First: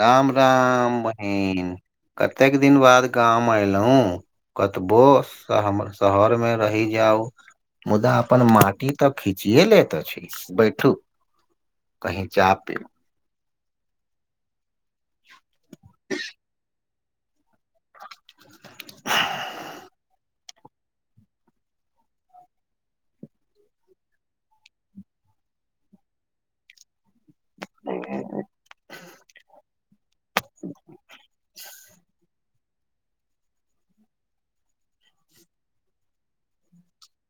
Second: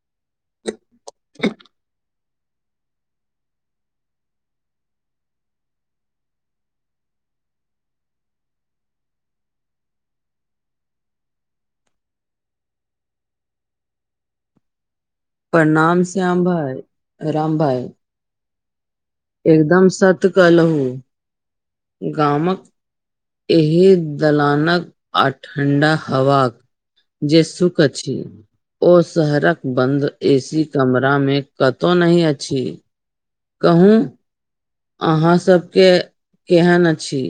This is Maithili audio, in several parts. राम-राम बहीन, कतेक दिन बाद गाम एयलहुँ। कतबो शम शहरमे रहि जाउ। मुदा अपन माटी तऽ खिचिये लेैत छै, बैठू। कही जा पि परणाम श्याम भाई, राम भाई। [unintelligible] एकदम सत कहलुहू, गामक एहि दलानक आ ठण्डा हवा जे सुख अछी ओ शहरक बन्द एसी कमरामे कतौ नहि अछि। कहू, अहाँ सबके केहन अछी।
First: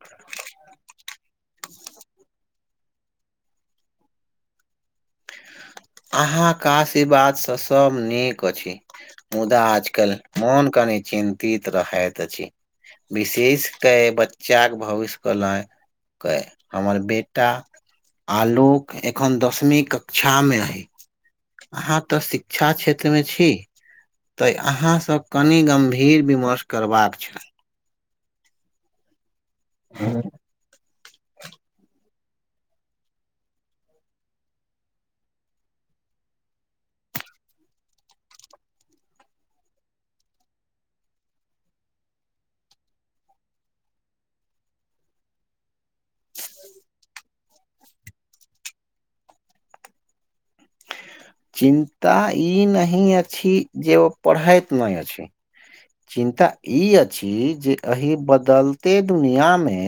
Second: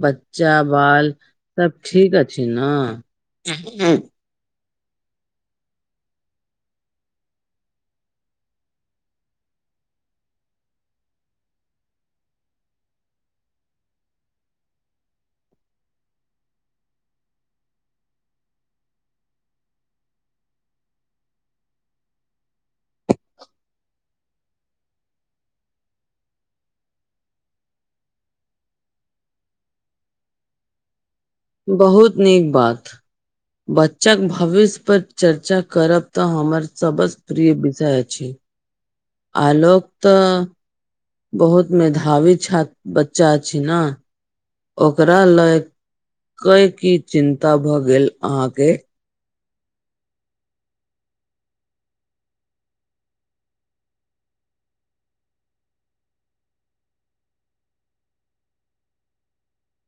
बच्चा-बाल सब ठीक अछि ने। अहाँ काशीर्वादसँ सभ नीक अछि। मुदा आजकल मोन कनी चिन्तित रहैत अछि। विशेष के बच्चाक के भविष्य क लए। कए, हमर बेटा आलुक एखन दसमी क क्षा मे हइ, हाँ तऽ शिक्षा क्षेत्र मे छी। तऽ अहाँसभ कनि गम्भीर विमर्श करबाक छल। ह बहुत नीक बात। बच्चाक भविष्य परर चर्चा करब तऽ हमर सबसँ प्रिय विषय अछि। आलोक तऽ बहुत मेधावी छात बच्चा अछि ने। ओकरा लय क की चिन्ता भए गेल अहााँके। चिन्ता ई नहिह अछी जे ऊ पढ़ाायत नहि अछी। चिन्ता ई अछि जे एहि बदलते दुनििया मे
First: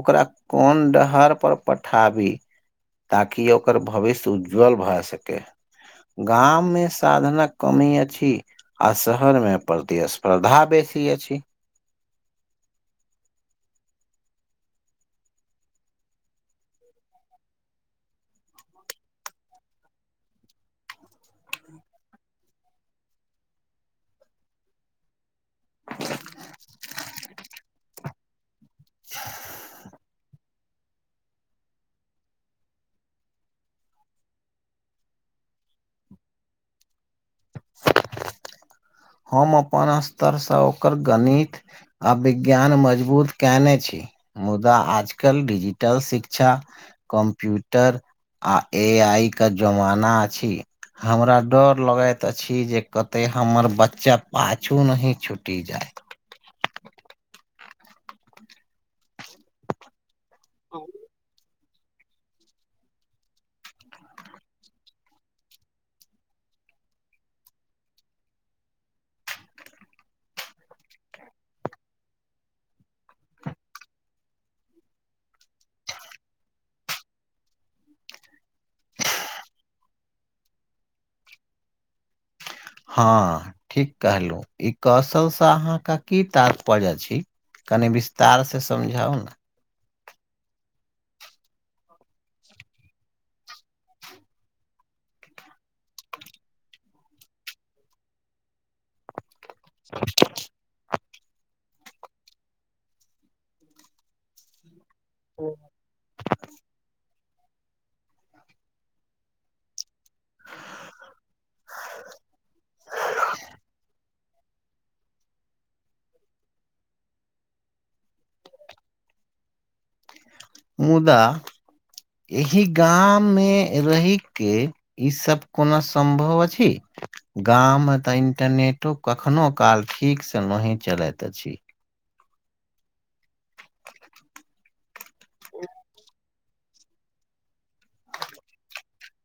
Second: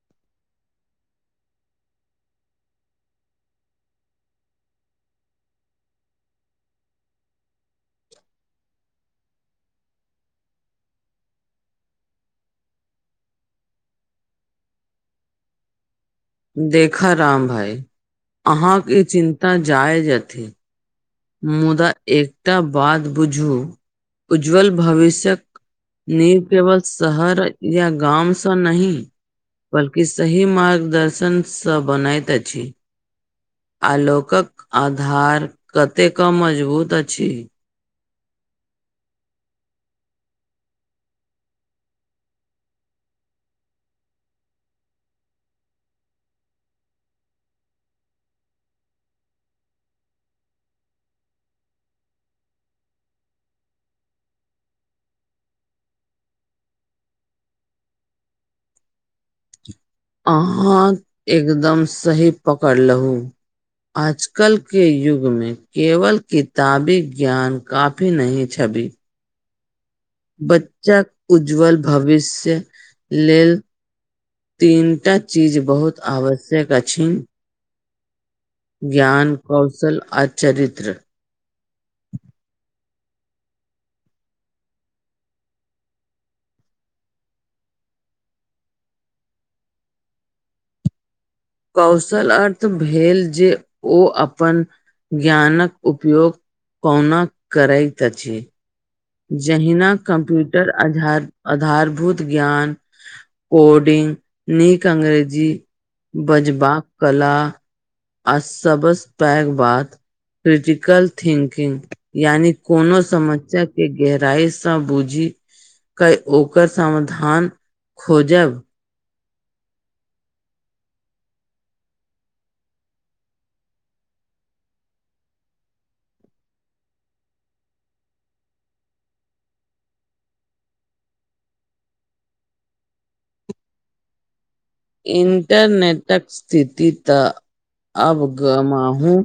ओकरा कोन डहर पर पठाबी। ताकि ओकर भविष्य उज्ज्वल भए सकै। गाममे साधनक कमी अछि। आ शहर मे प्रतिस्पर्धा बेसी अछि। देखऽ राम भाइ, अहााँके ई चिन्ता जाएज अथि। मुदा एकटा बात बुझू, उज्ज्वल भविष्यक नींव केवल शहर या गाम नहि, बल्कि सही मार्गदर्शन सँ बनैत अछि, आलोकक आधार कते कम मजबूत अछि। हम अपन स्तरसँ ओकर गणित आ विज्ञान मजबूत कयने छी। मुदा आजकल िजिटल शिक्षा कम्प्यूटर आ एआई के जमाना अछि। हमरा डर लगैत अछि जे कतय हमर बच चा पाछू नहि छुटि जाइ। अहाँ एकदम सही पकड़लहु। आजकल के युगमे केवल किताबी ज्ञान काफी नहि छबि। बच्चाक उज्ज्वल भविष्य लेल तीनटा चीज बहुत आवश्यक अछि। ज्ञान, कौशल आ चरित्र। हँ, ठीक कहलहुँ, ई कौशलसँ अहाँके की तार्पर्य छी। तनि विस्तारसँ समझाउ ने। कौशल अर्थ भेल जे ओ अपन ज्ञानक उपयोग कोौना करैत अछिै। जहिना कम्प्यूटर आध आधारभूत ज्ञान, कोडिंग, नीक अंग्रेजी बजबा, कला आ सबस पैघ बात क्रिटिकल थिंकिंग यानि कोनो समस्या गहराइसँ बूझी क ओकर समाधान खोजब मुदा, एहि गाम मे रहि के ईसब कोनो सम्भव अछी। गाममे तऽ इंटरनेटो कखनो काल ठीकसँ नहिही चलैत अछि। इन्टरनेटक स्थिति तऽ अब गमाहूँ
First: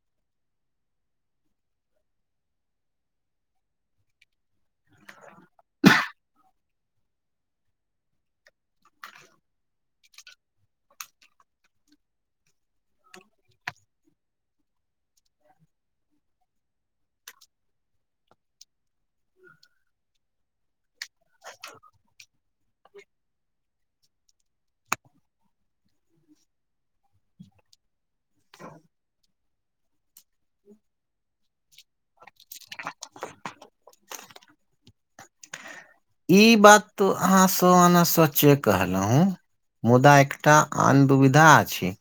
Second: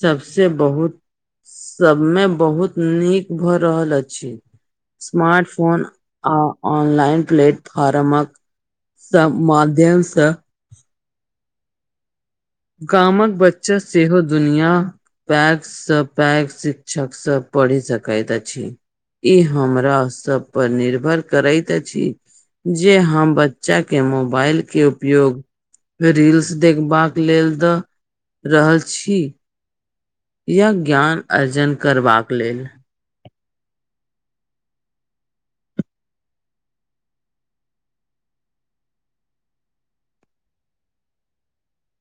सबसे बहुत, सबमे बहुत नीक भऽ रहल अछि। स्मार्ट फोन आ ऑनलाइन प्लेटफॉर््म सभ माध्यमसँ गामक बच्चा सेहो दुनिया पैक स पैक शिक्षक सब पढ़ि सकैत अछि। ई हमरा सभपर निर्भर करैत अछि। जे हम बच्चा के मोबाइल के उपयोग रील्स देखबाक लेल दऽ रहल छी या ज्ञान अर्जन करबाक लेल। ई बात तो अहाँ सौ आना सचे कहलहु। मुदा एकटा अन दुविधा अछी।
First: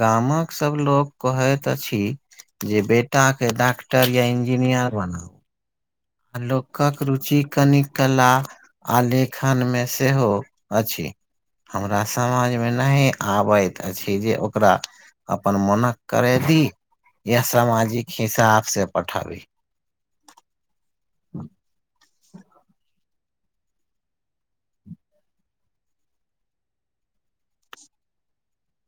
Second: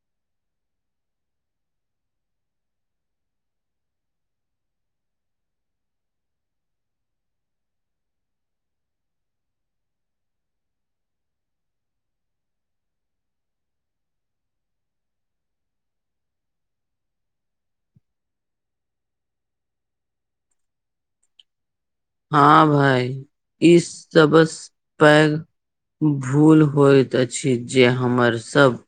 गामक सब लोको कहैत अछि जे बेटा के डॉक्टर या इंजीनियर बनाउ। आ लोकक रुचि कनि कला आ लेखन मे सेहो अछि। हमरा समझ मे नहि आबैत अछि जे ओकरा अपन मोन करे ही या सामाजिक हिसाब से पठाबी। [unintelligible] हँ भाई, इस सबस पैग भूल होइत अछि जे हमर सभ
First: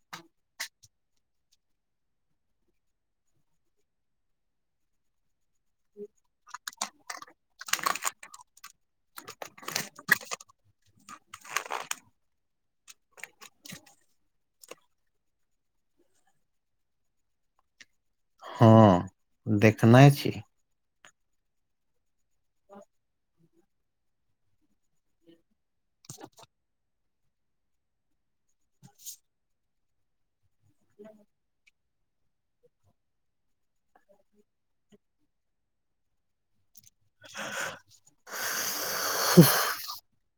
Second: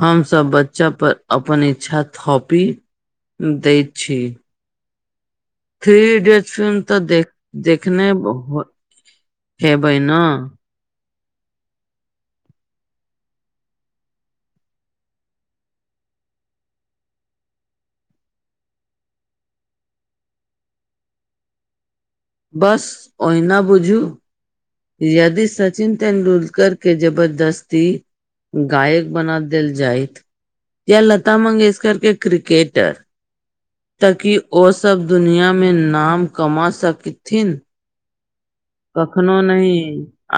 हमसभ बच्चा पर अपन इच्छा थपी दैइत छी। थ्री इडियट फिल्म तऽ देख देखने हो हेबै ने। हँ, देखने छी। बस, ओहिना बुझू। यदि सचिन तेंदुलकर के जबरदस्ती गायक बना देल जायत या लता मंगेेशकर के क्रिकेटर त कि ओ सब दुनियामे नाम कमा सकी ीन [unintelligible] कखनो नहि,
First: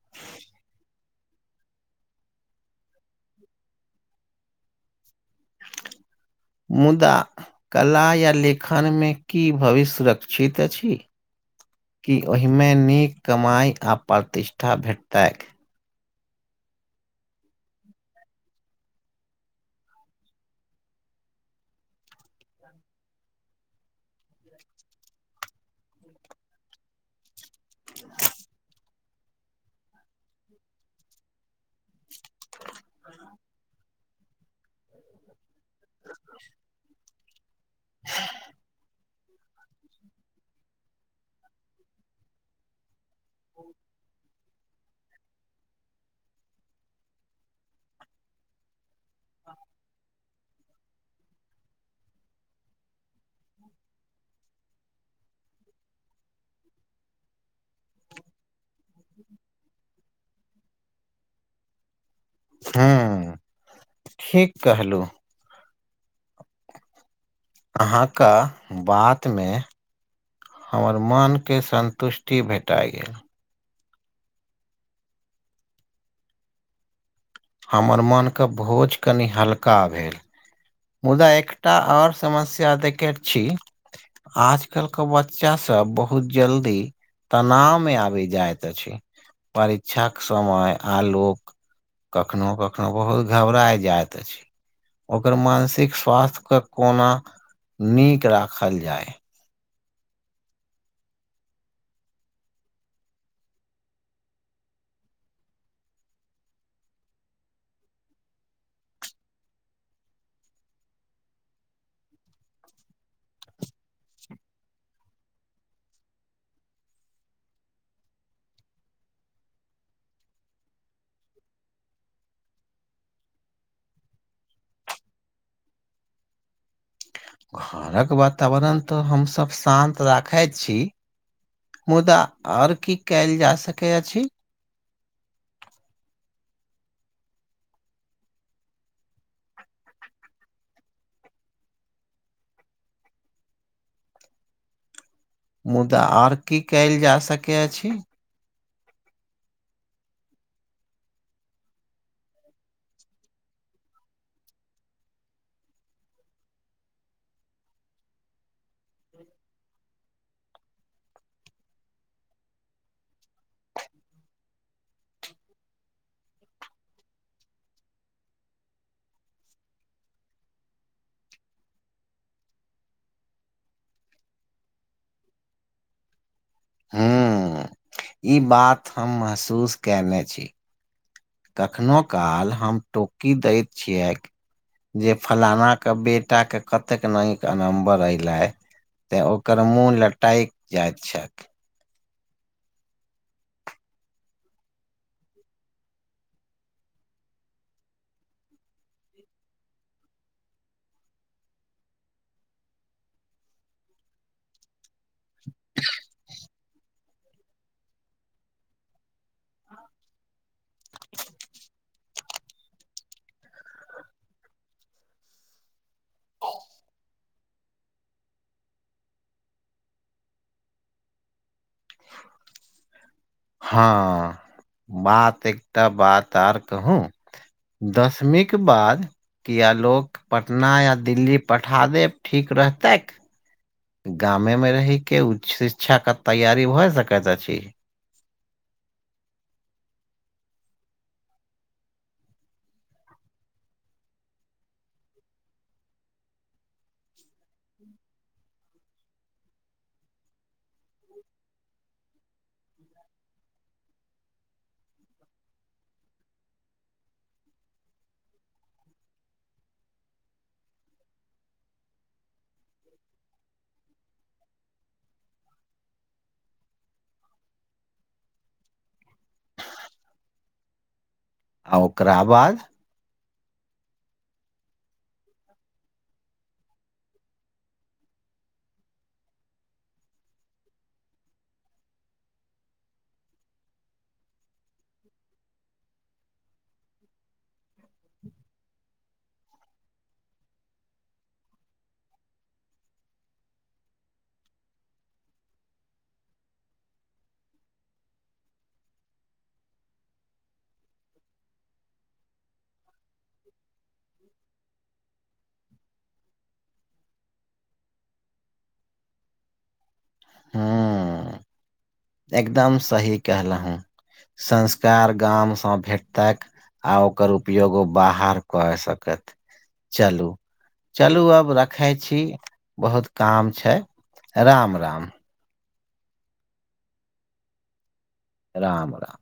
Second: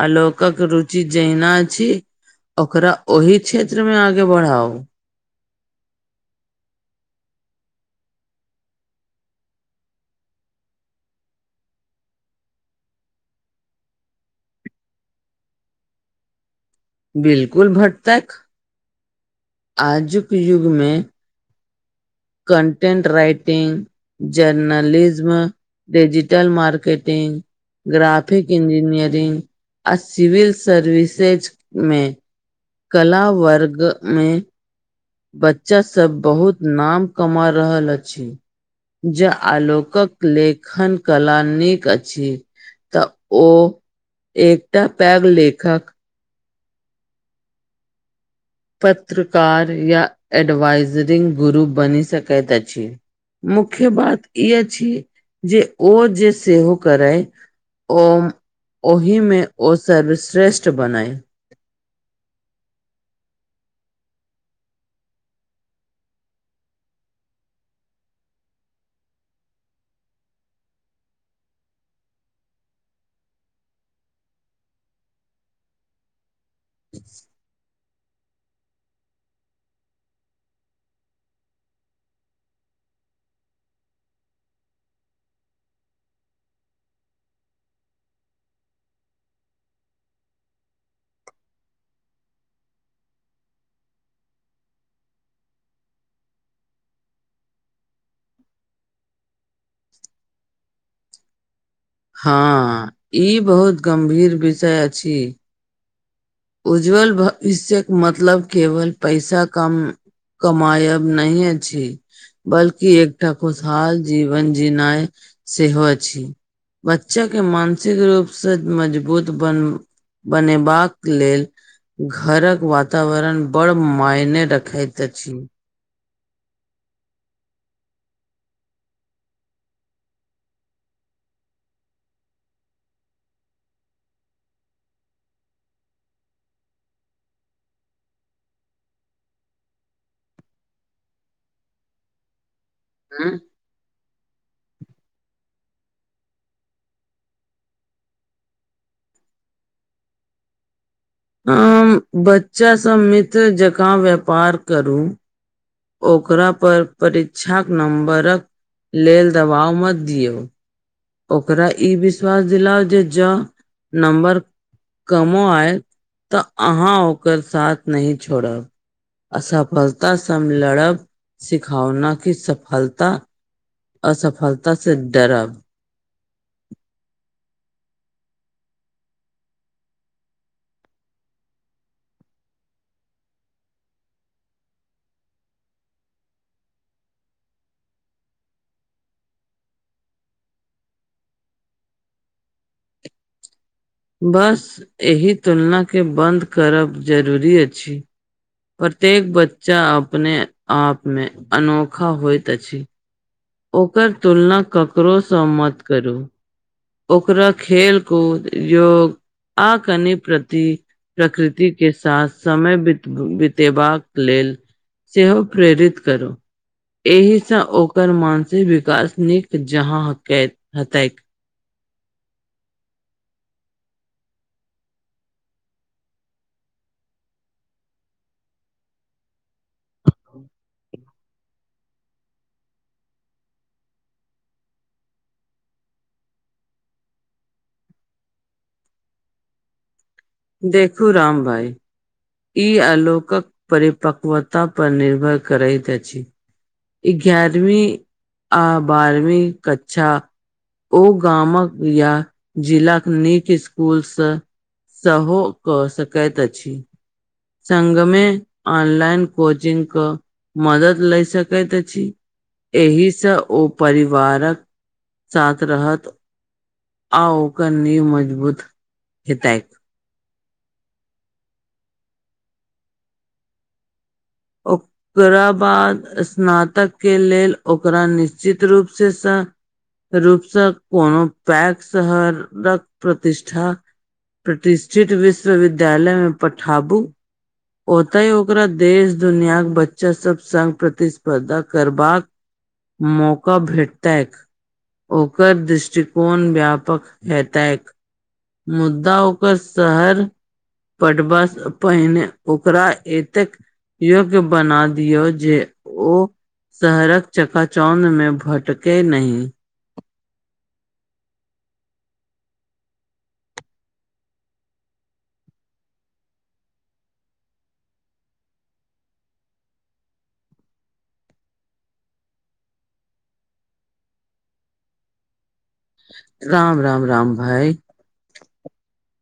आलक रुचि जना छी ओकरा ओहि क्षेत्र मे आगे बढ़ाउ। मुदा, कला या लेखनमे की भविष्य सुरक्षित अछि। की ओहिमे नीक कमाइ आ प्रतिष्ठा भेटतैक। बिलकुल भटतैक। आजुक युगमे content writing, journalism digital marketing graphic engineering आ सिविल सर्विसेजमे कला वर्ग में बच्चा सभ बहुत नाम कमा रहल अछि। जे आलोकक लेखन कला नीक अछि। तऽ ओ एकटा पैग लेखक पत्रकार या ऐडवाइजरिंग गुरु बनी सकैत अछी। मुख्य बात ई अछी जे ओ जे सेहो करए ओ ओहिमे ओ सर्वश्रेष्ठ बनय। ह्म्म, ठीक कहलु। अहाँके बात मे हमर मनके सन्तुष्टि भेटा गेल। हमर मनके भोज कनि हल्का भेल। मुदा एकटा आओर समस्या देखैत छी। आजकल के बच्चा सब बहुत जल्दी तनाव मे आब जाइत अछी, परीक्षा क समय आलोक कखनो कखनो बहुत घबराय जाइत अछि, ओकर म नसिक स्वास्थ्य के कोना नीक राखल जाय। हँ, ई बहुत गम्भीर विषय अछि। उज्ज्वल भविष्यके मतलब केवल पैसा कम कमाायब नहि अछी। बल्कि एकटा खुशहाल जीवन जिनाइ सेहो अछि। बच्चाक के मानसिक रूपसँ मजबूत बन बनेबाक लेल घरक वातावरण बड़ मायने रखैत अछि। घरक वातावरण तऽ हमसभ शान्त राखैत छी मुदा आओर की कयल जा सकैत अछि। हुँ, मुदा आओर की कयल जा सकैत अछि? अ बच्चा सब मित्र जकाँ व्यापार करू। ओकरा पर, परीक्षाक नंबरक लेल दबाव मत दियौ। ओकरा ई विश्वास दिला, जे ज नम्बर कमो आयत, तऽ अहाँ ओकर साथ न छोड़ब। असफलता सम लड़ब, सिखावना की सफलता असफलता से डरब। हुँ, ई बात हम महसूस कने छी। कखनोहु काल हम टोकी दैत छियै। जे फलानाके बेटाके, कतेक निक नम्बर अयलै। तऽ ओकर मुँह लटकि जाइत छैक। बस एहि तुलनाके बन्द करब जरूरी अछि। प्रत्येक बच्चा अपने आप मे अनोखा होइत अछि। ओकर तुलना ककरोसँ मत करू। ओकरा खेलकूद जोग आ कनि, प्रति प्रकृति के साथ समय बितेबाक लेल सेहो प्रेरित करु, एहिस ओ ओकर मानसिक विकास नीक जहाँ क हतै। [unintelligible] हँ बात एकटा बात आर कहू। दसमीक के बाद! किया लोक पटना, या दिल्ली पठा देब ठीक रहतैक। गामे मे रहि के, उच्च शिक्षा के तैयारी भए सकैत अछि? देखू राम भाइ। ई आलोकक परिपक्वता पर निर्भर करैत अछि। एगारवी आ बारवी क्चा ओ गामक, या जिलाक नीक स्कुलसँ सहो क सकैत अछि। संग मे, ऑनलाइन कोचिंग क, मदद ले सक कैत अछि, एहिसँ ओ परिवारक साथ रहत, आ ओकर नीव मजबूत हतैक। आ ओकरा बाद? ओ ओकरा बाद स्नातक के लेल, ओकरा निश्चित रूप से रूपसँ, कोनो पैघ शहरक, प्रतिष्ठा प्रतिष्ठित, विश्वविद्यालय में पठाबू। ओत ह ओकरा देश दुनियाके, बच्चा सब संग् प्रतिस्पर्धा करबाक मौका भेटतैक। ओकर दृष्टिकोण, व्यापक हेतैक। मुद्दा ओकर शहर पढ़बास पहिने ओकरा एतेक योग्य बना दियऔ जे, ओ शहरक चकाचौंध मे भटकै नहि। ह्म्म। एकदम सही कहलहु, संस्कार गामसँ भेटतक आ ओकर उपयोगो बाहर कऽ सकत चलू। चलू अब रखै छी, बहुत काम छै, राम-राम। राम-राम-राम भाई। राम-राम।